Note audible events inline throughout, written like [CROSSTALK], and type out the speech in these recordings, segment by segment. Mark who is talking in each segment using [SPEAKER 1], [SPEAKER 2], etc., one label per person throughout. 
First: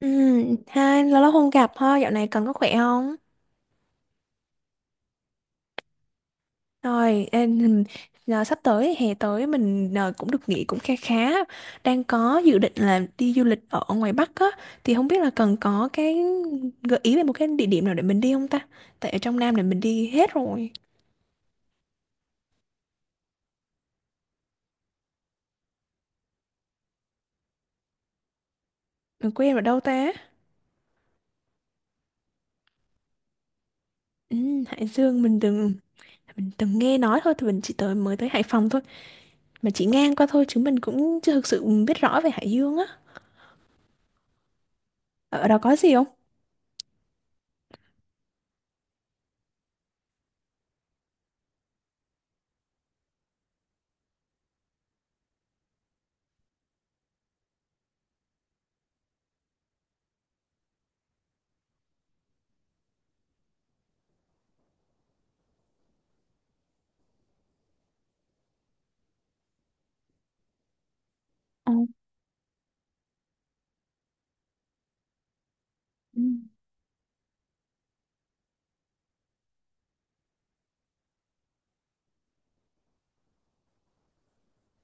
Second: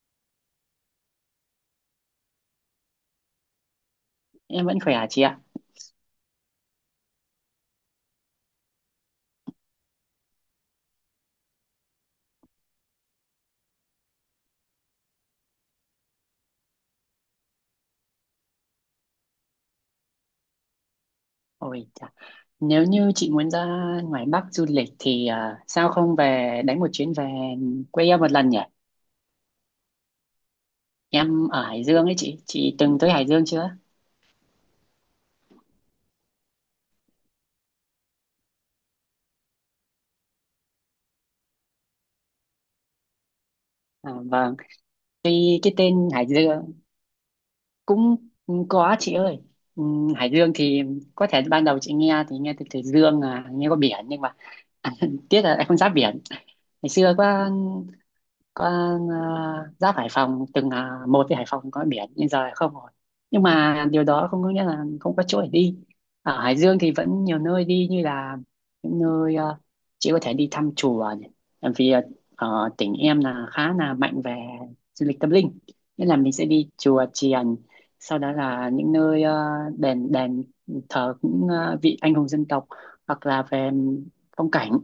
[SPEAKER 1] Ừ, hai lâu lắm không gặp ha, dạo này cần có khỏe không?
[SPEAKER 2] Em vẫn khỏe hả chị ạ?
[SPEAKER 1] Rồi, ê, giờ sắp tới hè tới mình cũng được nghỉ cũng kha khá, đang có dự định là đi du lịch ở ngoài Bắc á, thì không biết là cần có cái gợi ý về một cái địa điểm nào để mình đi không ta? Tại ở trong Nam này mình đi hết rồi,
[SPEAKER 2] Ôi chà. Nếu như chị muốn ra ngoài Bắc du lịch thì sao không về đánh một chuyến về quê em một lần nhỉ?
[SPEAKER 1] mình quên ở đâu ta?
[SPEAKER 2] Em ở Hải Dương ấy chị từng tới Hải Dương chưa?
[SPEAKER 1] Ừ, Hải Dương mình từng nghe nói thôi, thì mình chỉ tới mới tới Hải Phòng thôi, mà chỉ ngang qua thôi chứ mình cũng chưa thực sự biết rõ về Hải Dương á.
[SPEAKER 2] À, vâng,
[SPEAKER 1] Ở đó
[SPEAKER 2] tuy cái
[SPEAKER 1] có gì không?
[SPEAKER 2] tên Hải Dương cũng có chị ơi. Hải Dương thì có thể ban đầu chị nghe thì nghe từ Dương à, nghe có biển nhưng mà [LAUGHS] tiếc là em không giáp biển. Ngày xưa có. Con giáp Hải Phòng, từng là một với Hải Phòng có biển nhưng giờ không rồi, nhưng mà điều đó không có nghĩa là không có chỗ để đi. Ở Hải Dương thì vẫn nhiều nơi đi, như là những nơi chị có thể đi thăm chùa này.
[SPEAKER 1] Ờ,
[SPEAKER 2] Tại vì ở tỉnh em là khá là mạnh về du lịch tâm linh, nên là
[SPEAKER 1] ừ.
[SPEAKER 2] mình sẽ đi chùa chiền, sau đó là những nơi đền đền thờ những vị anh hùng dân tộc, hoặc là về phong cảnh.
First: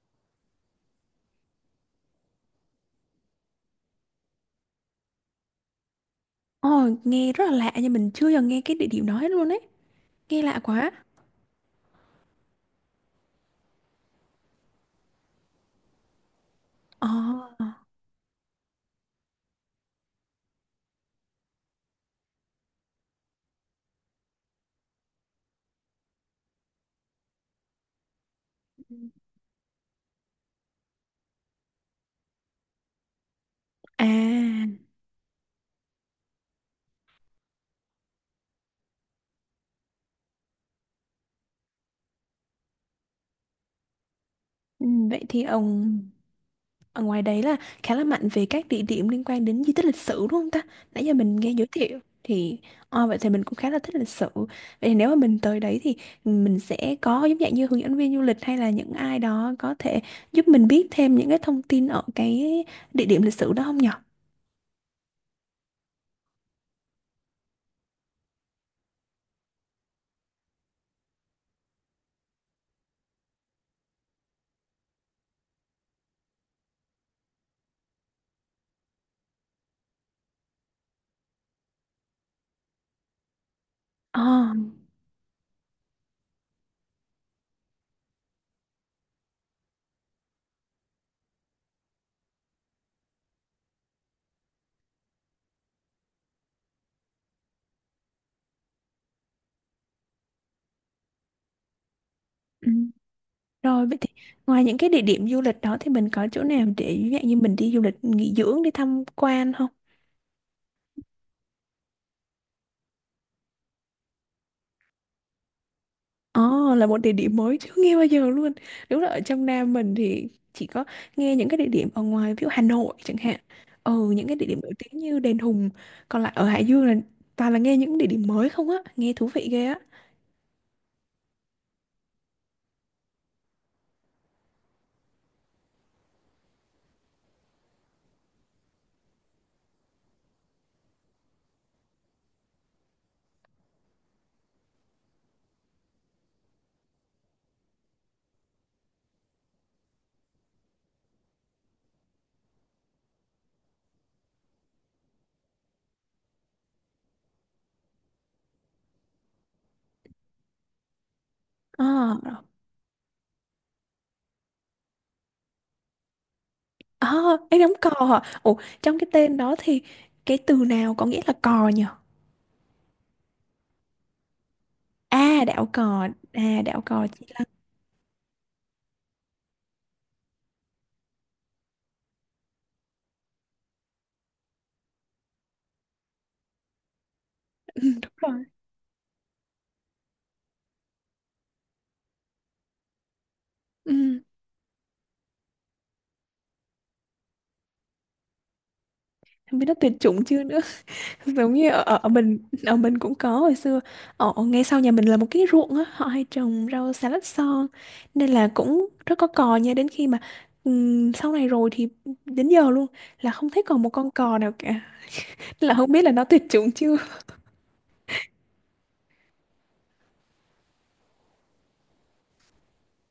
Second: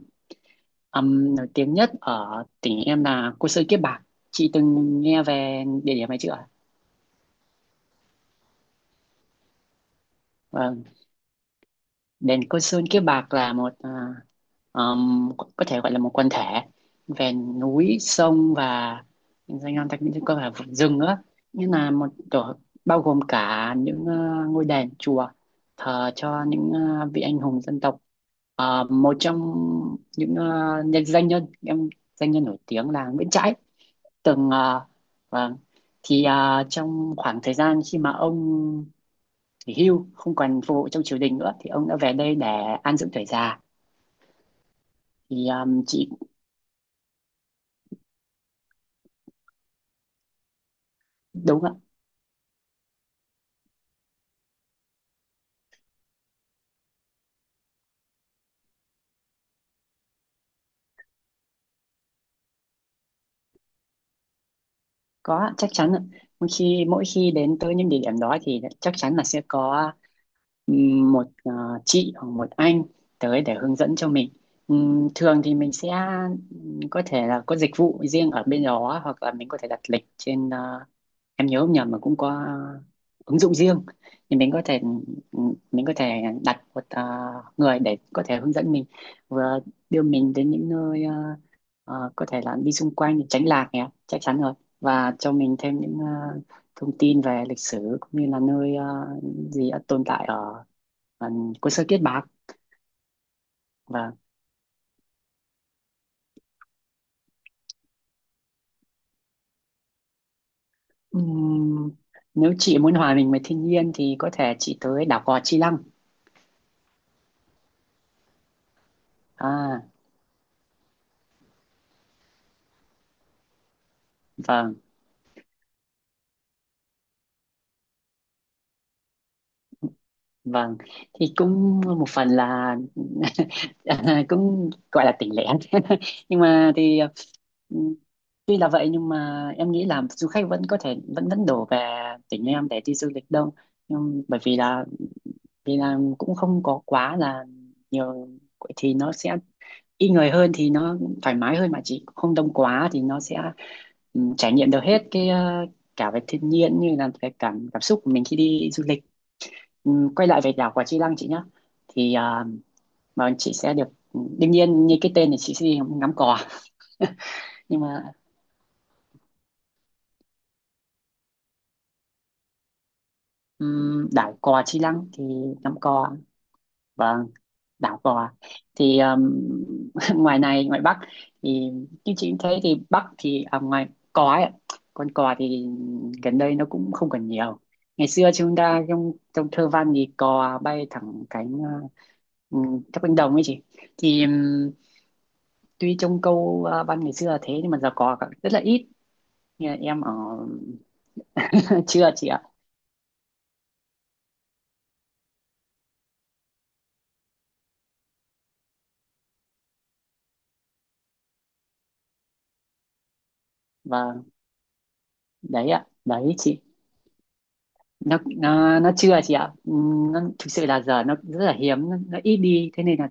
[SPEAKER 2] Nổi tiếng nhất ở tỉnh em là Côn Sơn Kiếp Bạc. Chị từng nghe về địa điểm này chưa ạ?
[SPEAKER 1] Ồ, nghe rất là lạ nhưng mình chưa giờ nghe cái địa điểm đó hết luôn ấy. Nghe lạ
[SPEAKER 2] Vâng,
[SPEAKER 1] quá.
[SPEAKER 2] đền Côn Sơn Kiếp Bạc là có thể gọi là một quần thể
[SPEAKER 1] Ồ,
[SPEAKER 2] về núi, sông và danh lam thắng cảnh, có cả vùng rừng nữa. Như là một tổ bao gồm cả những ngôi đền chùa thờ cho những vị anh hùng dân tộc. Một trong những nhân danh nhân em danh nhân nổi tiếng là Nguyễn Trãi, từng
[SPEAKER 1] à,
[SPEAKER 2] vâng, trong khoảng thời gian khi mà ông nghỉ hưu, không còn phục vụ trong triều đình nữa, thì ông đã về đây để an dưỡng tuổi già.
[SPEAKER 1] ừ, vậy thì ông
[SPEAKER 2] Chị
[SPEAKER 1] ở ngoài đấy là khá là mạnh về các địa điểm liên quan đến di tích lịch sử đúng không ta? Nãy giờ mình nghe
[SPEAKER 2] đúng
[SPEAKER 1] giới
[SPEAKER 2] ạ.
[SPEAKER 1] thiệu thì ồ, vậy thì mình cũng khá là thích lịch sử. Vậy thì nếu mà mình tới đấy thì mình sẽ có giống dạng như hướng dẫn viên du lịch hay là những ai đó có thể giúp mình biết thêm những cái thông tin ở cái địa điểm lịch sử đó không nhở?
[SPEAKER 2] Có ạ, chắc chắn ạ. Mỗi khi đến tới những địa điểm đó thì chắc chắn là sẽ có một chị hoặc một anh tới để hướng dẫn cho mình. Thường thì mình sẽ có thể là có dịch vụ riêng ở bên đó, hoặc là mình có thể đặt lịch trên em nhớ không nhầm mà cũng có ứng dụng riêng, thì mình có thể đặt một người để có thể hướng dẫn mình, vừa đưa mình đến những nơi có thể là đi xung quanh để tránh lạc nhé, chắc chắn rồi, và cho mình thêm những thông tin về lịch sử, cũng như là nơi gì đã tồn tại ở cô Sơ Kiết Bạc.
[SPEAKER 1] Ồ. Rồi vậy thì
[SPEAKER 2] Và
[SPEAKER 1] ngoài những cái địa điểm du lịch đó thì mình có chỗ nào để ví dụ như mình đi du lịch nghỉ dưỡng đi tham quan không?
[SPEAKER 2] ừm, nếu chị muốn hòa mình với thiên nhiên thì có thể chị tới đảo Gò Chi Lăng.
[SPEAKER 1] Ồ, là một địa điểm mới chưa nghe bao giờ luôn. Đúng là ở trong Nam
[SPEAKER 2] à
[SPEAKER 1] mình thì chỉ có nghe những cái địa điểm ở ngoài ví dụ Hà Nội chẳng hạn. Ừ, những cái địa điểm nổi
[SPEAKER 2] vâng,
[SPEAKER 1] tiếng như Đền Hùng. Còn lại ở Hải Dương là toàn là nghe những địa điểm mới không á, nghe thú vị ghê á.
[SPEAKER 2] vâng, thì cũng một phần là [LAUGHS] cũng gọi là tỉnh lẻ, [LAUGHS] nhưng mà thì ừ, tuy là vậy nhưng mà em nghĩ là du khách vẫn có thể vẫn vẫn đổ về tỉnh em để đi du lịch đông, nhưng bởi vì là cũng không có quá là nhiều, thì nó sẽ ít người hơn, thì nó thoải mái hơn, mà chỉ không đông quá thì nó sẽ trải nghiệm được hết cái cả về thiên nhiên như là cái cảm cảm xúc của mình khi đi du lịch. Quay lại về đảo quả Chi Lăng chị nhé,
[SPEAKER 1] Ờ,
[SPEAKER 2] thì à, mà chị sẽ được đương nhiên như cái tên thì chị sẽ đi ngắm cò,
[SPEAKER 1] à, em đóng
[SPEAKER 2] nhưng
[SPEAKER 1] cò
[SPEAKER 2] mà
[SPEAKER 1] hả? Ủa trong cái tên đó thì cái từ nào có nghĩa là cò nhỉ?
[SPEAKER 2] đảo cò Chi Lăng thì ngắm cò,
[SPEAKER 1] À đảo cò
[SPEAKER 2] và
[SPEAKER 1] chỉ là
[SPEAKER 2] đảo cò thì [LAUGHS] ngoài này ngoài Bắc thì như chị cũng thấy thì Bắc thì ngoài cò ấy, con cò thì gần đây nó cũng không còn nhiều.
[SPEAKER 1] ừ, [LAUGHS]
[SPEAKER 2] Ngày
[SPEAKER 1] đúng
[SPEAKER 2] xưa
[SPEAKER 1] rồi.
[SPEAKER 2] chúng ta trong trong thơ văn thì cò bay thẳng cánh, các cánh đồng ấy chị,
[SPEAKER 1] Ừ.
[SPEAKER 2] thì tuy trông câu văn ngày xưa là thế nhưng mà giờ có rất là ít.
[SPEAKER 1] Không biết
[SPEAKER 2] Như
[SPEAKER 1] nó
[SPEAKER 2] là
[SPEAKER 1] tuyệt
[SPEAKER 2] em ở
[SPEAKER 1] chủng chưa nữa. [LAUGHS] Giống như ở,
[SPEAKER 2] [LAUGHS]
[SPEAKER 1] ở ở
[SPEAKER 2] chưa chị
[SPEAKER 1] mình,
[SPEAKER 2] ạ.
[SPEAKER 1] ở mình cũng có hồi xưa, ở ngay sau nhà mình là một cái ruộng á, họ hay trồng rau xà lách son nên là cũng rất có cò nha, đến khi mà sau này rồi thì đến giờ luôn là không thấy còn một con
[SPEAKER 2] Và
[SPEAKER 1] cò nào cả,
[SPEAKER 2] đấy
[SPEAKER 1] là
[SPEAKER 2] ạ,
[SPEAKER 1] không biết là nó
[SPEAKER 2] đấy
[SPEAKER 1] tuyệt
[SPEAKER 2] chị,
[SPEAKER 1] chủng chưa.
[SPEAKER 2] nó chưa chị ạ. Nó thực sự là giờ nó rất là hiếm, nó ít đi, thế nên là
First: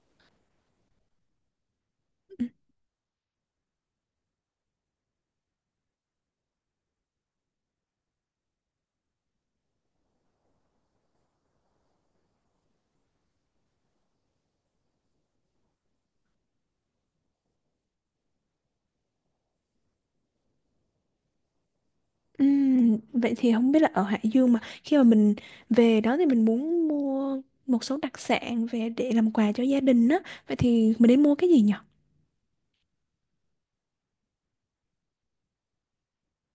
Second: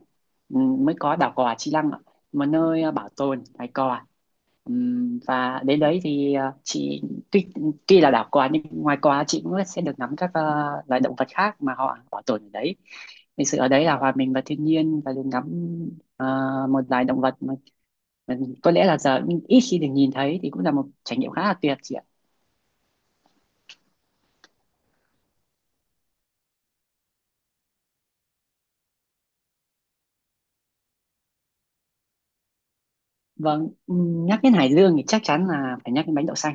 [SPEAKER 2] mới có đảo cò Chi Lăng ạ, một nơi bảo tồn loài cò. Và đến đấy thì chị tuy tuy là đảo cò nhưng ngoài cò chị cũng sẽ được ngắm các loài động vật khác mà họ bảo tồn ở đấy. Thực sự ở đấy là hòa mình vào thiên nhiên và được ngắm à, một loài động vật Ừ, có lẽ là giờ ít khi được nhìn thấy, thì cũng là một trải nghiệm khá là tuyệt chị ạ.
[SPEAKER 1] Vậy thì không biết là ở Hải Dương mà khi mà mình về đó thì mình muốn mua một số đặc sản về để làm quà cho gia đình á, vậy thì mình nên mua cái gì nhỉ?
[SPEAKER 2] Vâng, nhắc đến Hải Dương thì chắc chắn là phải nhắc đến bánh đậu xanh.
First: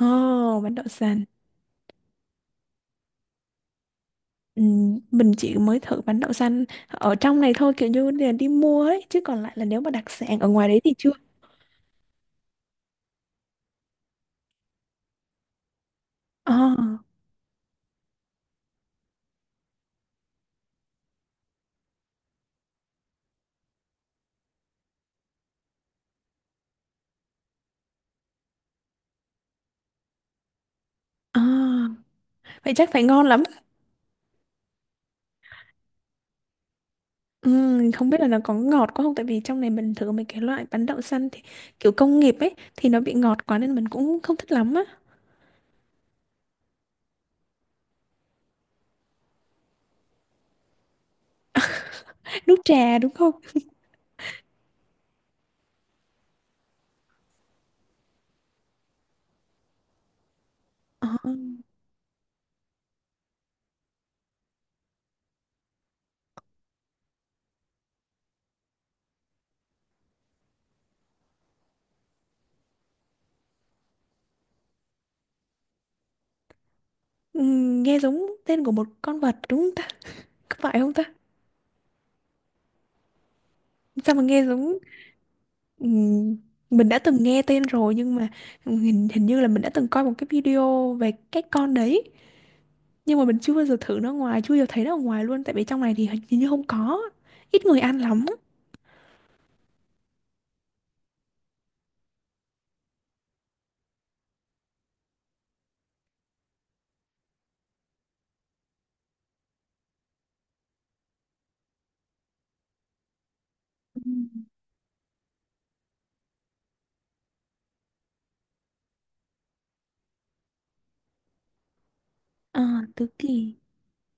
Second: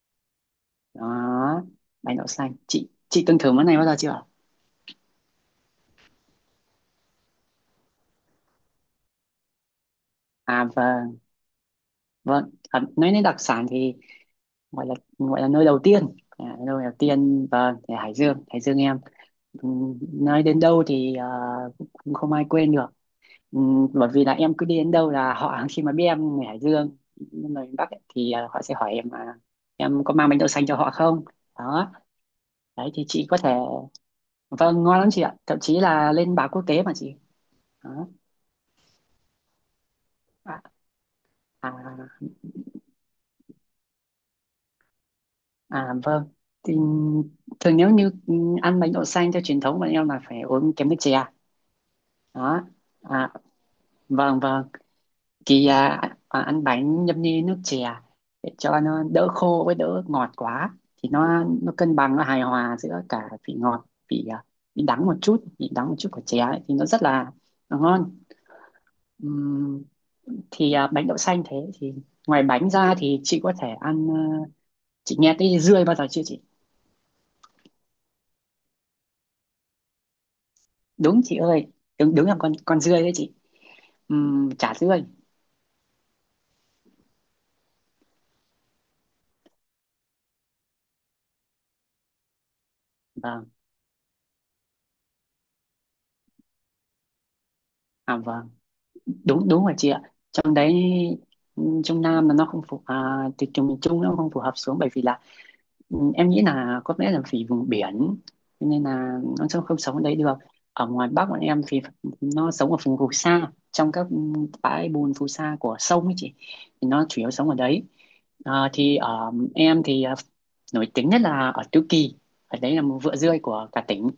[SPEAKER 1] Ồ, bánh đậu xanh.
[SPEAKER 2] Đó, bánh đậu xanh, chị từng thử món này bao giờ chưa?
[SPEAKER 1] Ừ, mình chỉ mới thử bánh đậu xanh ở trong này thôi kiểu như là đi mua ấy, chứ còn lại là nếu mà đặc sản ở
[SPEAKER 2] À,
[SPEAKER 1] ngoài đấy thì chưa.
[SPEAKER 2] vâng, vâng, nói đến đặc sản thì gọi là nơi đầu tiên,
[SPEAKER 1] Ờ,
[SPEAKER 2] nơi đầu tiên, vâng, thì Hải Dương, em nói đến đâu thì cũng cũng không ai quên được. Ừ, Bởi vì là em cứ đi đến đâu là họ, khi mà biết em người Hải Dương, người miền Bắc ấy, thì họ sẽ hỏi em là em có mang bánh đậu xanh cho họ không.
[SPEAKER 1] ờ,
[SPEAKER 2] Đó,
[SPEAKER 1] vậy chắc
[SPEAKER 2] đấy
[SPEAKER 1] phải
[SPEAKER 2] thì
[SPEAKER 1] ngon
[SPEAKER 2] chị có
[SPEAKER 1] lắm.
[SPEAKER 2] thể, vâng, ngon lắm chị ạ, thậm chí là lên báo quốc tế mà chị.
[SPEAKER 1] Ừ,
[SPEAKER 2] Đó.
[SPEAKER 1] không biết là nó có ngọt quá không, tại vì trong này mình thử mấy cái
[SPEAKER 2] à,
[SPEAKER 1] loại bánh đậu xanh thì
[SPEAKER 2] à,
[SPEAKER 1] kiểu công nghiệp ấy thì nó bị ngọt quá nên mình cũng không thích lắm á.
[SPEAKER 2] vâng, thì thường nếu như ăn bánh đậu xanh theo truyền thống bọn em là phải uống kèm nước chè.
[SPEAKER 1] Nước
[SPEAKER 2] Đó.
[SPEAKER 1] trà đúng không?
[SPEAKER 2] à, vâng, vâng, thì à, ăn bánh nhâm nhi nước chè để cho nó đỡ khô với đỡ ngọt quá,
[SPEAKER 1] Ờ,
[SPEAKER 2] thì nó cân bằng, nó hài hòa giữa cả vị ngọt, vị vị đắng một chút của chè ấy, thì nó rất là ngon. Ừm, Bánh đậu xanh thế thì ngoài bánh ra thì chị có thể ăn chị nghe tới dươi bao giờ chưa chị?
[SPEAKER 1] ừ, nghe giống tên của một con vật đúng không ta, có phải không ta?
[SPEAKER 2] Đúng chị ơi, đúng đúng là con dươi đấy chị.
[SPEAKER 1] Sao mà nghe
[SPEAKER 2] Chả
[SPEAKER 1] giống.
[SPEAKER 2] dươi.
[SPEAKER 1] Ừm, mình đã từng nghe tên rồi nhưng mà hình như là mình đã từng coi một cái video về cái con đấy, nhưng mà mình
[SPEAKER 2] Vâng,
[SPEAKER 1] chưa bao giờ thử nó ngoài, chưa bao giờ thấy nó ở ngoài luôn, tại vì trong này thì hình như không có, ít người ăn lắm.
[SPEAKER 2] vâng, đúng đúng rồi chị ạ. Trong đấy, trong Nam là nó không thì trường miền Trung nó không phù hợp xuống, bởi vì là em nghĩ là có lẽ là vì vùng biển, cho nên là nó sẽ không sống ở đấy được. Ở ngoài Bắc bọn em thì nó sống ở vùng phù sa, trong các bãi bùn phù sa của sông ấy chị, thì nó chủ yếu sống ở đấy. Thì ở em thì nổi tiếng nhất là ở Tứ Kỳ, ở
[SPEAKER 1] À,
[SPEAKER 2] đấy là một
[SPEAKER 1] Tứ
[SPEAKER 2] vựa
[SPEAKER 1] Kỳ.
[SPEAKER 2] dươi của cả tỉnh.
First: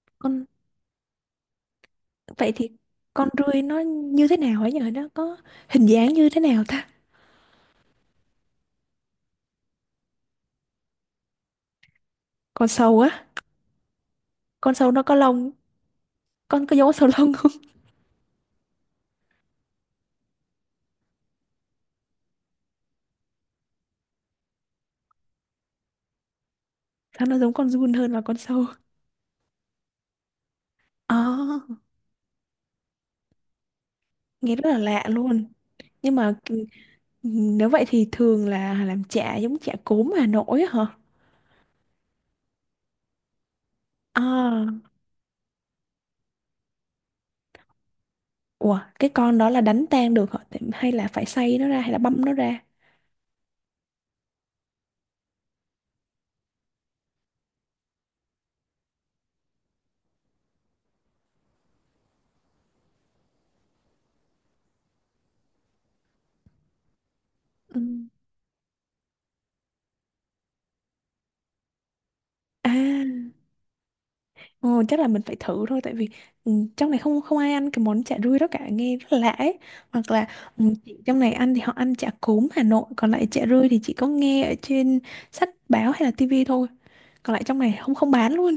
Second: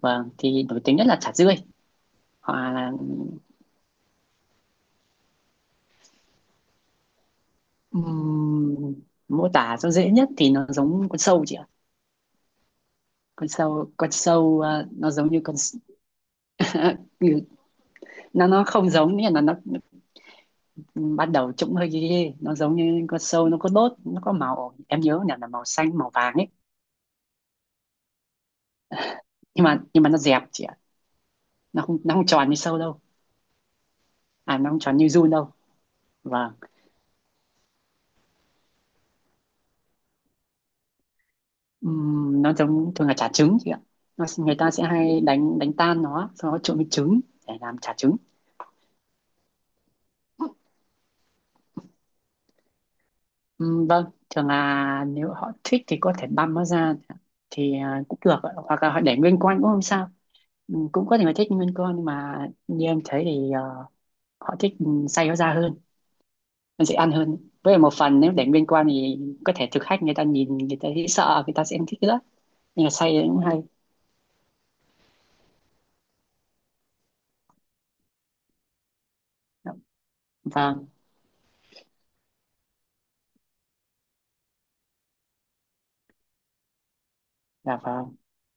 [SPEAKER 2] Vâng,
[SPEAKER 1] Con,
[SPEAKER 2] thì nổi tiếng nhất là chả dươi,
[SPEAKER 1] vậy thì
[SPEAKER 2] hoặc là
[SPEAKER 1] con rươi nó như thế nào ấy nhỉ, nó có hình dáng như thế nào ta?
[SPEAKER 2] Ừm, mô tả cho dễ nhất thì nó giống con sâu chị ạ.
[SPEAKER 1] Con sâu á?
[SPEAKER 2] Con sâu,
[SPEAKER 1] Con sâu nó
[SPEAKER 2] nó
[SPEAKER 1] có
[SPEAKER 2] giống như
[SPEAKER 1] lông, con có giống con
[SPEAKER 2] [LAUGHS]
[SPEAKER 1] sâu lông
[SPEAKER 2] như-
[SPEAKER 1] không?
[SPEAKER 2] nó không giống, nghĩa là nó bắt đầu trông hơi ghê ghê. Nó giống như con sâu, nó có đốt, nó có màu, em nhớ là màu xanh, màu vàng ấy.
[SPEAKER 1] [LAUGHS] Sao nó giống con giun hơn là con sâu.
[SPEAKER 2] Nhưng mà nó dẹp chị ạ,
[SPEAKER 1] À,
[SPEAKER 2] nó không tròn như sâu đâu.
[SPEAKER 1] nghe rất
[SPEAKER 2] Nó
[SPEAKER 1] là
[SPEAKER 2] không tròn
[SPEAKER 1] lạ
[SPEAKER 2] như giun
[SPEAKER 1] luôn.
[SPEAKER 2] đâu.
[SPEAKER 1] nhưng mà
[SPEAKER 2] Và
[SPEAKER 1] k- nếu vậy thì thường là làm chả giống chả cốm Hà Nội á hả?
[SPEAKER 2] nó giống, thường là chả trứng chị ạ. Nó, người ta sẽ
[SPEAKER 1] À,
[SPEAKER 2] hay đánh đánh tan nó, sau đó trộn với trứng để làm chả trứng.
[SPEAKER 1] ủa cái con đó là đánh tan được hả? Hay là phải xay nó ra hay là băm nó ra?
[SPEAKER 2] Ừ, vâng, thường là nếu họ thích thì có thể băm nó ra thì cũng được ạ. Hoặc là họ để nguyên con cũng không sao. Cũng có thể là thích nguyên con, nhưng mà như em thấy thì họ thích, xay nó ra hơn, nó dễ ăn hơn, với lại
[SPEAKER 1] Ừ.
[SPEAKER 2] một phần nếu để nguyên con thì có thể thực khách người ta nhìn, người ta thấy sợ, người ta sẽ không thích nữa, nhưng là xay thì
[SPEAKER 1] À,
[SPEAKER 2] cũng hay.
[SPEAKER 1] ồ, chắc là mình phải thử thôi, tại vì ừ, trong này không, không ai ăn cái món chả rươi đó cả, nghe rất là lạ ấy. Hoặc là ừ,
[SPEAKER 2] Vâng.
[SPEAKER 1] chị trong này ăn thì họ ăn chả cốm Hà Nội, còn lại chả rươi thì chỉ có nghe ở trên sách báo hay là tivi thôi, còn lại trong
[SPEAKER 2] Dạ
[SPEAKER 1] này không, không
[SPEAKER 2] vâng,
[SPEAKER 1] bán luôn.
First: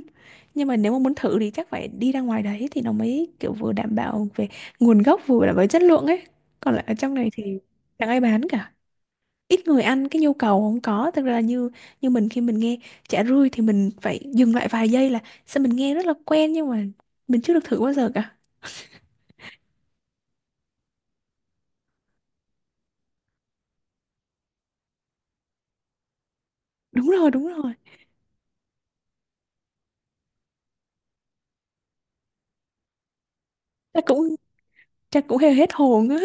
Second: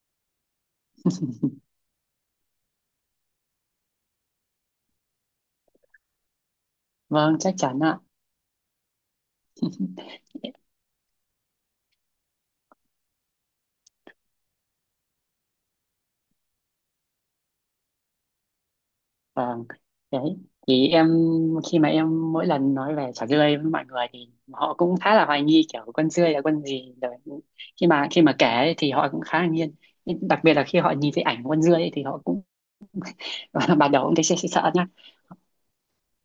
[SPEAKER 1] Nhưng mà nếu mà muốn thử thì chắc phải đi ra ngoài đấy thì nó mới kiểu vừa đảm bảo về nguồn gốc vừa đảm bảo chất lượng ấy, còn lại ở trong này
[SPEAKER 2] vâng, chắc
[SPEAKER 1] thì
[SPEAKER 2] chắn ạ.
[SPEAKER 1] chẳng ai bán cả, ít người ăn, cái nhu cầu không có, thực ra là như, như mình khi mình nghe chả rươi thì mình phải dừng lại vài giây là sao mình nghe rất là quen nhưng mà mình chưa được thử bao giờ cả.
[SPEAKER 2] Vâng, đấy. Thì em, khi mà em mỗi lần nói về chả dươi với mọi người thì họ cũng khá là hoài nghi, kiểu con dươi là con gì,
[SPEAKER 1] Đúng
[SPEAKER 2] rồi
[SPEAKER 1] rồi, đúng rồi.
[SPEAKER 2] khi mà kể ấy thì họ cũng khá là nghiêng. Nhưng đặc biệt là khi họ nhìn thấy ảnh con dươi ấy thì họ cũng [LAUGHS] ban
[SPEAKER 1] Chắc
[SPEAKER 2] đầu cũng thấy [LAUGHS]
[SPEAKER 1] cũng,
[SPEAKER 2] sợ sợ sợ nhá,
[SPEAKER 1] chắc cũng hơi hết hồn á.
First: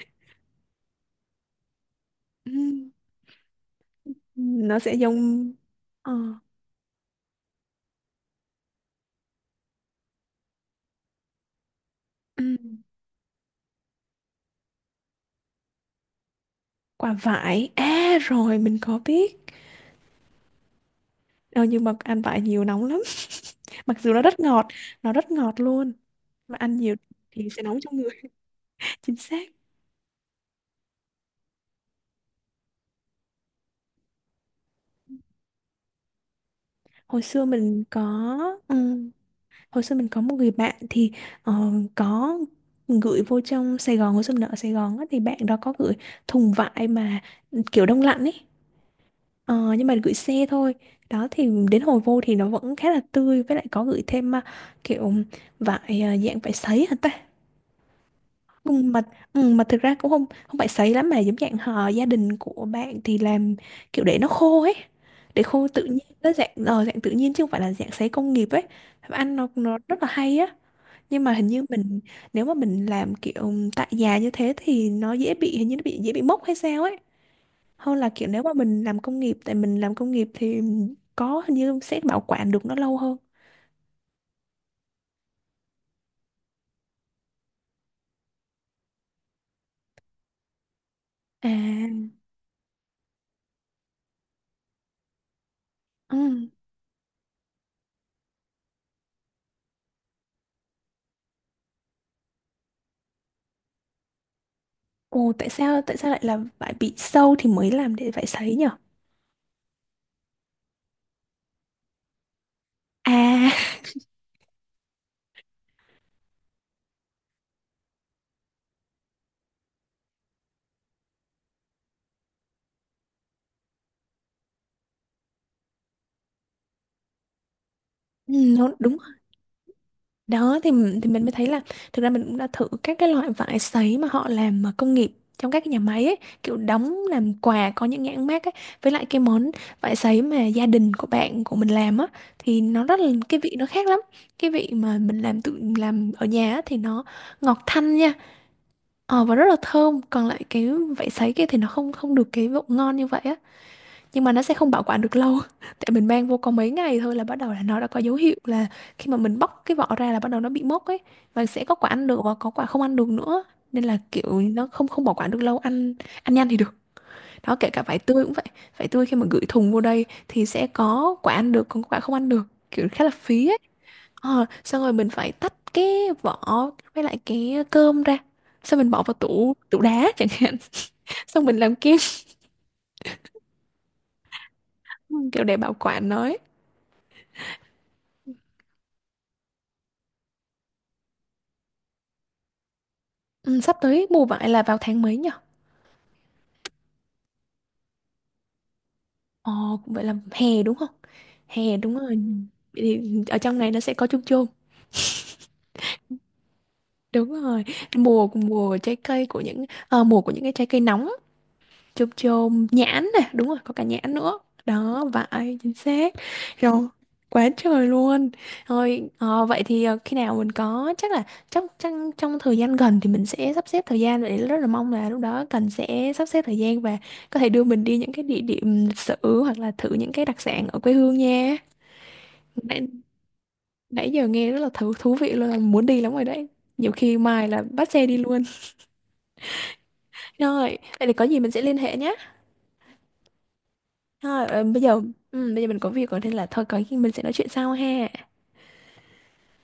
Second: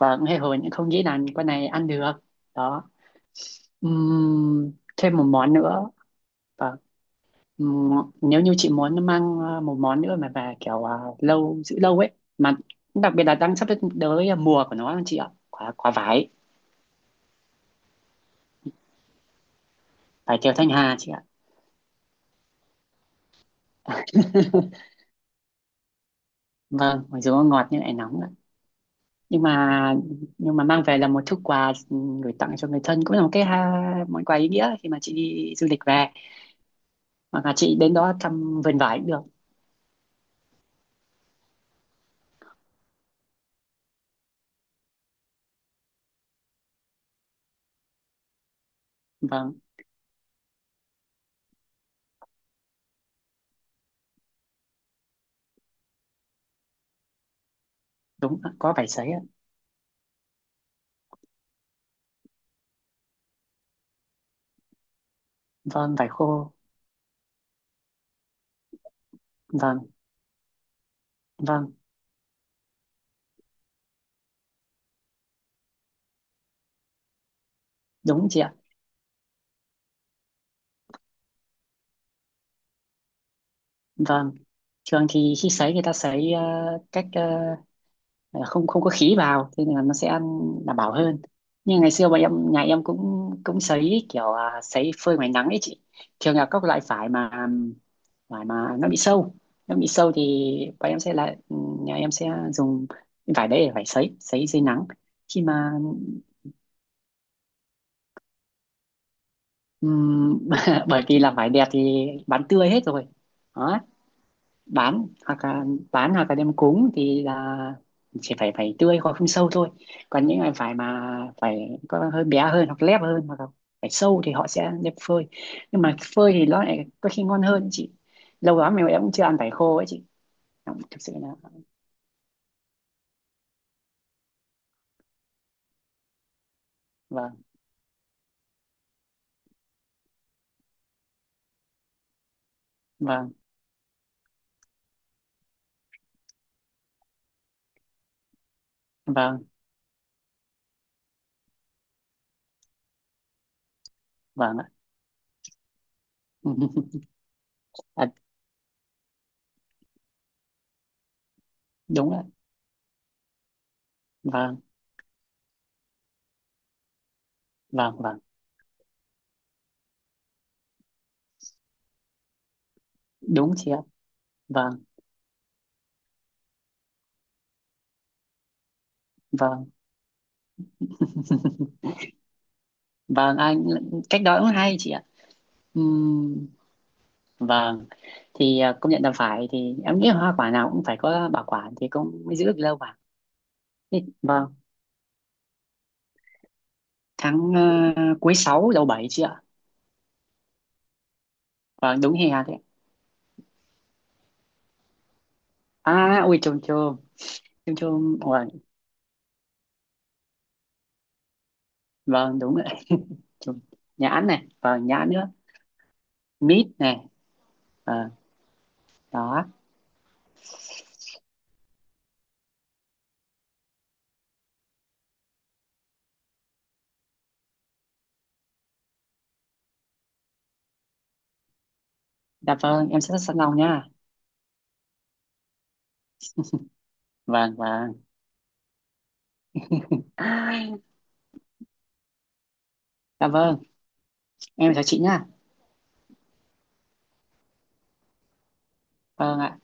[SPEAKER 2] và cũng hay hồi những không nghĩ là con này ăn được.
[SPEAKER 1] Ừ,
[SPEAKER 2] Đó.
[SPEAKER 1] nó sẽ
[SPEAKER 2] Thêm một
[SPEAKER 1] giống
[SPEAKER 2] món nữa.
[SPEAKER 1] ờ,
[SPEAKER 2] Vâng. Ừm, Nếu như chị muốn mang một món nữa mà về kiểu lâu, giữ lâu ấy,
[SPEAKER 1] ừ,
[SPEAKER 2] mà đặc biệt là đang sắp tới là mùa của nó chị ạ, quả quả vải,
[SPEAKER 1] quả vải à, rồi mình có biết.
[SPEAKER 2] vải thiều Thanh Hà chị ạ.
[SPEAKER 1] Ờ, nhưng mà ăn vải nhiều nóng lắm, [LAUGHS] mặc dù nó rất ngọt,
[SPEAKER 2] [LAUGHS]
[SPEAKER 1] nó rất ngọt luôn, mà ăn nhiều
[SPEAKER 2] Vâng, mặc dù nó
[SPEAKER 1] thì sẽ
[SPEAKER 2] ngọt
[SPEAKER 1] nóng
[SPEAKER 2] nhưng lại
[SPEAKER 1] trong người.
[SPEAKER 2] nóng ạ.
[SPEAKER 1] [LAUGHS] Chính
[SPEAKER 2] nhưng
[SPEAKER 1] xác.
[SPEAKER 2] mà nhưng mà mang về là một thứ quà gửi tặng cho người thân cũng là một cái ha, món quà ý nghĩa khi mà chị đi du lịch về,
[SPEAKER 1] Hồi xưa
[SPEAKER 2] hoặc là chị
[SPEAKER 1] mình
[SPEAKER 2] đến
[SPEAKER 1] có
[SPEAKER 2] đó thăm vườn vải cũng
[SPEAKER 1] ừm,
[SPEAKER 2] được.
[SPEAKER 1] hồi xưa mình có một người bạn thì có gửi vô trong Sài Gòn, hồi xưa mình ở Sài Gòn á, thì bạn đó có gửi thùng vải mà ừ, kiểu đông lạnh ấy.
[SPEAKER 2] Vâng.
[SPEAKER 1] Ờ, nhưng mà gửi xe thôi, đó thì đến hồi vô thì nó vẫn khá là tươi, với lại có gửi thêm kiểu vải à, dạng vải sấy hả ta?
[SPEAKER 2] Đúng ạ,
[SPEAKER 1] Ừ,
[SPEAKER 2] có vải
[SPEAKER 1] mà
[SPEAKER 2] sấy ạ.
[SPEAKER 1] ừ, mà thực ra cũng không, không phải sấy lắm mà giống dạng họ gia đình của bạn thì làm kiểu để nó khô ấy, để khô tự
[SPEAKER 2] Vâng,
[SPEAKER 1] nhiên
[SPEAKER 2] vải
[SPEAKER 1] nó dạng
[SPEAKER 2] khô.
[SPEAKER 1] dạng tự nhiên chứ không phải là dạng sấy công nghiệp ấy. Ăn nó
[SPEAKER 2] Vâng,
[SPEAKER 1] rất là hay á. Nhưng mà hình như
[SPEAKER 2] vâng,
[SPEAKER 1] mình, nếu mà mình làm kiểu tại nhà như thế thì nó dễ bị, hình như nó bị dễ bị mốc hay sao ấy, hơn là
[SPEAKER 2] đúng
[SPEAKER 1] kiểu
[SPEAKER 2] chị
[SPEAKER 1] nếu mà
[SPEAKER 2] ạ.
[SPEAKER 1] mình làm công nghiệp, tại mình làm công nghiệp thì có hình như sẽ bảo quản được nó lâu hơn.
[SPEAKER 2] Vâng, thường thì khi sấy người ta sấy cách ờ, không không có khí vào, thế nên là nó sẽ ăn đảm bảo hơn.
[SPEAKER 1] À,
[SPEAKER 2] Nhưng ngày xưa bọn em, nhà em cũng cũng sấy kiểu sấy phơi ngoài nắng ấy chị. Thường là
[SPEAKER 1] ừ.
[SPEAKER 2] các loại vải mà nó bị sâu, nó bị sâu thì bọn em sẽ lại nhà em sẽ dùng cái vải đấy để vải sấy, sấy dưới nắng.
[SPEAKER 1] Ồ,
[SPEAKER 2] Khi
[SPEAKER 1] tại
[SPEAKER 2] mà
[SPEAKER 1] sao, tại sao lại là phải bị sâu thì mới làm để phải sấy nhỉ?
[SPEAKER 2] ừm, [LAUGHS] bởi vì là vải đẹp thì bán tươi hết rồi.
[SPEAKER 1] À,
[SPEAKER 2] Đó, bán hoặc là bán hoặc là đem cúng thì là chỉ phải, phải tươi hoặc không sâu thôi, còn những cái phải mà phải có hơi bé hơn, hoặc lép hơn, hoặc là phải sâu thì họ sẽ đem phơi. Nhưng mà phơi thì nó lại có khi ngon hơn chị, lâu
[SPEAKER 1] nó
[SPEAKER 2] lắm mà
[SPEAKER 1] đúng
[SPEAKER 2] em
[SPEAKER 1] rồi.
[SPEAKER 2] cũng chưa ăn vải khô ấy chị.
[SPEAKER 1] Đó thì
[SPEAKER 2] Đúng, thực
[SPEAKER 1] thì
[SPEAKER 2] sự
[SPEAKER 1] mình
[SPEAKER 2] là
[SPEAKER 1] mới thấy là thực ra mình cũng đã thử các cái loại vải sấy mà họ làm mà công nghiệp trong các cái nhà máy ấy, kiểu đóng làm
[SPEAKER 2] vâng,
[SPEAKER 1] quà có những nhãn mác ấy. Với lại cái món vải sấy mà gia đình của bạn của mình làm á thì nó rất là,
[SPEAKER 2] vâng,
[SPEAKER 1] cái vị nó khác lắm. Cái vị mà mình làm, tự làm ở nhà á, thì nó ngọt thanh nha. Ờ, và rất
[SPEAKER 2] vâng,
[SPEAKER 1] là thơm, còn lại cái vải sấy kia thì nó không, không được cái độ ngon như vậy á. Nhưng mà nó sẽ
[SPEAKER 2] vâng ạ.
[SPEAKER 1] không bảo quản được lâu, [LAUGHS] tại mình mang vô có mấy ngày
[SPEAKER 2] [LAUGHS]
[SPEAKER 1] thôi là bắt đầu là nó đã có
[SPEAKER 2] à,
[SPEAKER 1] dấu hiệu là khi mà mình bóc cái vỏ ra là bắt đầu nó bị mốc ấy, và sẽ có quả ăn
[SPEAKER 2] Đúng
[SPEAKER 1] được
[SPEAKER 2] ạ.
[SPEAKER 1] và có quả không ăn được nữa, nên là kiểu
[SPEAKER 2] Vâng,
[SPEAKER 1] nó không, không bảo quản được lâu, ăn, ăn nhanh thì được. Đó kể cả
[SPEAKER 2] vâng,
[SPEAKER 1] vải
[SPEAKER 2] vâng,
[SPEAKER 1] tươi cũng vậy, vải tươi khi mà gửi thùng vô đây thì sẽ có quả ăn được còn có quả không ăn được, kiểu khá là phí
[SPEAKER 2] đúng
[SPEAKER 1] ấy.
[SPEAKER 2] chị ạ.
[SPEAKER 1] Ờ,
[SPEAKER 2] Vâng,
[SPEAKER 1] xong rồi mình phải tách cái vỏ với lại cái cơm ra, xong mình bỏ vào tủ
[SPEAKER 2] vâng,
[SPEAKER 1] tủ đá chẳng hạn, [LAUGHS] xong mình làm kem,
[SPEAKER 2] vâng anh, cách đó cũng hay chị ạ.
[SPEAKER 1] [LAUGHS] kiểu để bảo quản nó ấy.
[SPEAKER 2] Ừm, vâng, công nhận là phải, thì em nghĩ là hoa quả nào cũng phải có bảo quản thì cũng mới giữ được lâu mà.
[SPEAKER 1] Ừ, sắp
[SPEAKER 2] Thế,
[SPEAKER 1] tới mùa vải
[SPEAKER 2] vâng,
[SPEAKER 1] là vào tháng mấy nhỉ?
[SPEAKER 2] tháng cuối 6 đầu bảy chị ạ.
[SPEAKER 1] Ờ, cũng vậy là hè đúng không? Hè đúng
[SPEAKER 2] Vâng, đúng,
[SPEAKER 1] rồi.
[SPEAKER 2] hè đấy.
[SPEAKER 1] Vậy thì ở trong này nó sẽ có chôm chôm.
[SPEAKER 2] À ui, chôm chôm,
[SPEAKER 1] Đúng rồi.
[SPEAKER 2] chôm chôm,
[SPEAKER 1] Mùa,
[SPEAKER 2] vâng,
[SPEAKER 1] mùa trái cây của những mùa của những cái trái cây nóng, chôm
[SPEAKER 2] vâng, đúng rồi.
[SPEAKER 1] chôm nhãn
[SPEAKER 2] [LAUGHS]
[SPEAKER 1] nè, đúng rồi
[SPEAKER 2] Chôm,
[SPEAKER 1] có cả nhãn
[SPEAKER 2] nhãn
[SPEAKER 1] nữa.
[SPEAKER 2] này, vâng,
[SPEAKER 1] Đó
[SPEAKER 2] nhãn nữa,
[SPEAKER 1] vải chính xác.
[SPEAKER 2] mít
[SPEAKER 1] Rồi,
[SPEAKER 2] này,
[SPEAKER 1] quá trời
[SPEAKER 2] vâng.
[SPEAKER 1] luôn. Rồi
[SPEAKER 2] Đó.
[SPEAKER 1] ờ, vậy thì ờ, khi nào mình có chắc là trong trong trong thời gian gần thì mình sẽ sắp xếp thời gian để, rất là mong là lúc đó cần sẽ sắp xếp thời gian và có thể đưa mình đi những cái địa điểm lịch sử hoặc là thử những cái đặc sản ở quê hương nha.
[SPEAKER 2] Dạ
[SPEAKER 1] nãy,
[SPEAKER 2] vâng, em sẽ sẵn lòng nha.
[SPEAKER 1] nãy giờ nghe rất là thú thú vị luôn, muốn đi lắm rồi đấy, nhiều khi mai
[SPEAKER 2] Vâng,
[SPEAKER 1] là bắt
[SPEAKER 2] vâng.
[SPEAKER 1] xe đi luôn. Rồi
[SPEAKER 2] [LAUGHS]
[SPEAKER 1] vậy thì có gì mình sẽ liên hệ nhé.
[SPEAKER 2] Dạ vâng,
[SPEAKER 1] Thôi, ờ,
[SPEAKER 2] em
[SPEAKER 1] bây
[SPEAKER 2] chào chị
[SPEAKER 1] giờ
[SPEAKER 2] nha.
[SPEAKER 1] ừ, bây giờ mình có việc rồi nên là thôi, có khi mình sẽ nói chuyện sau ha.
[SPEAKER 2] Vâng ạ.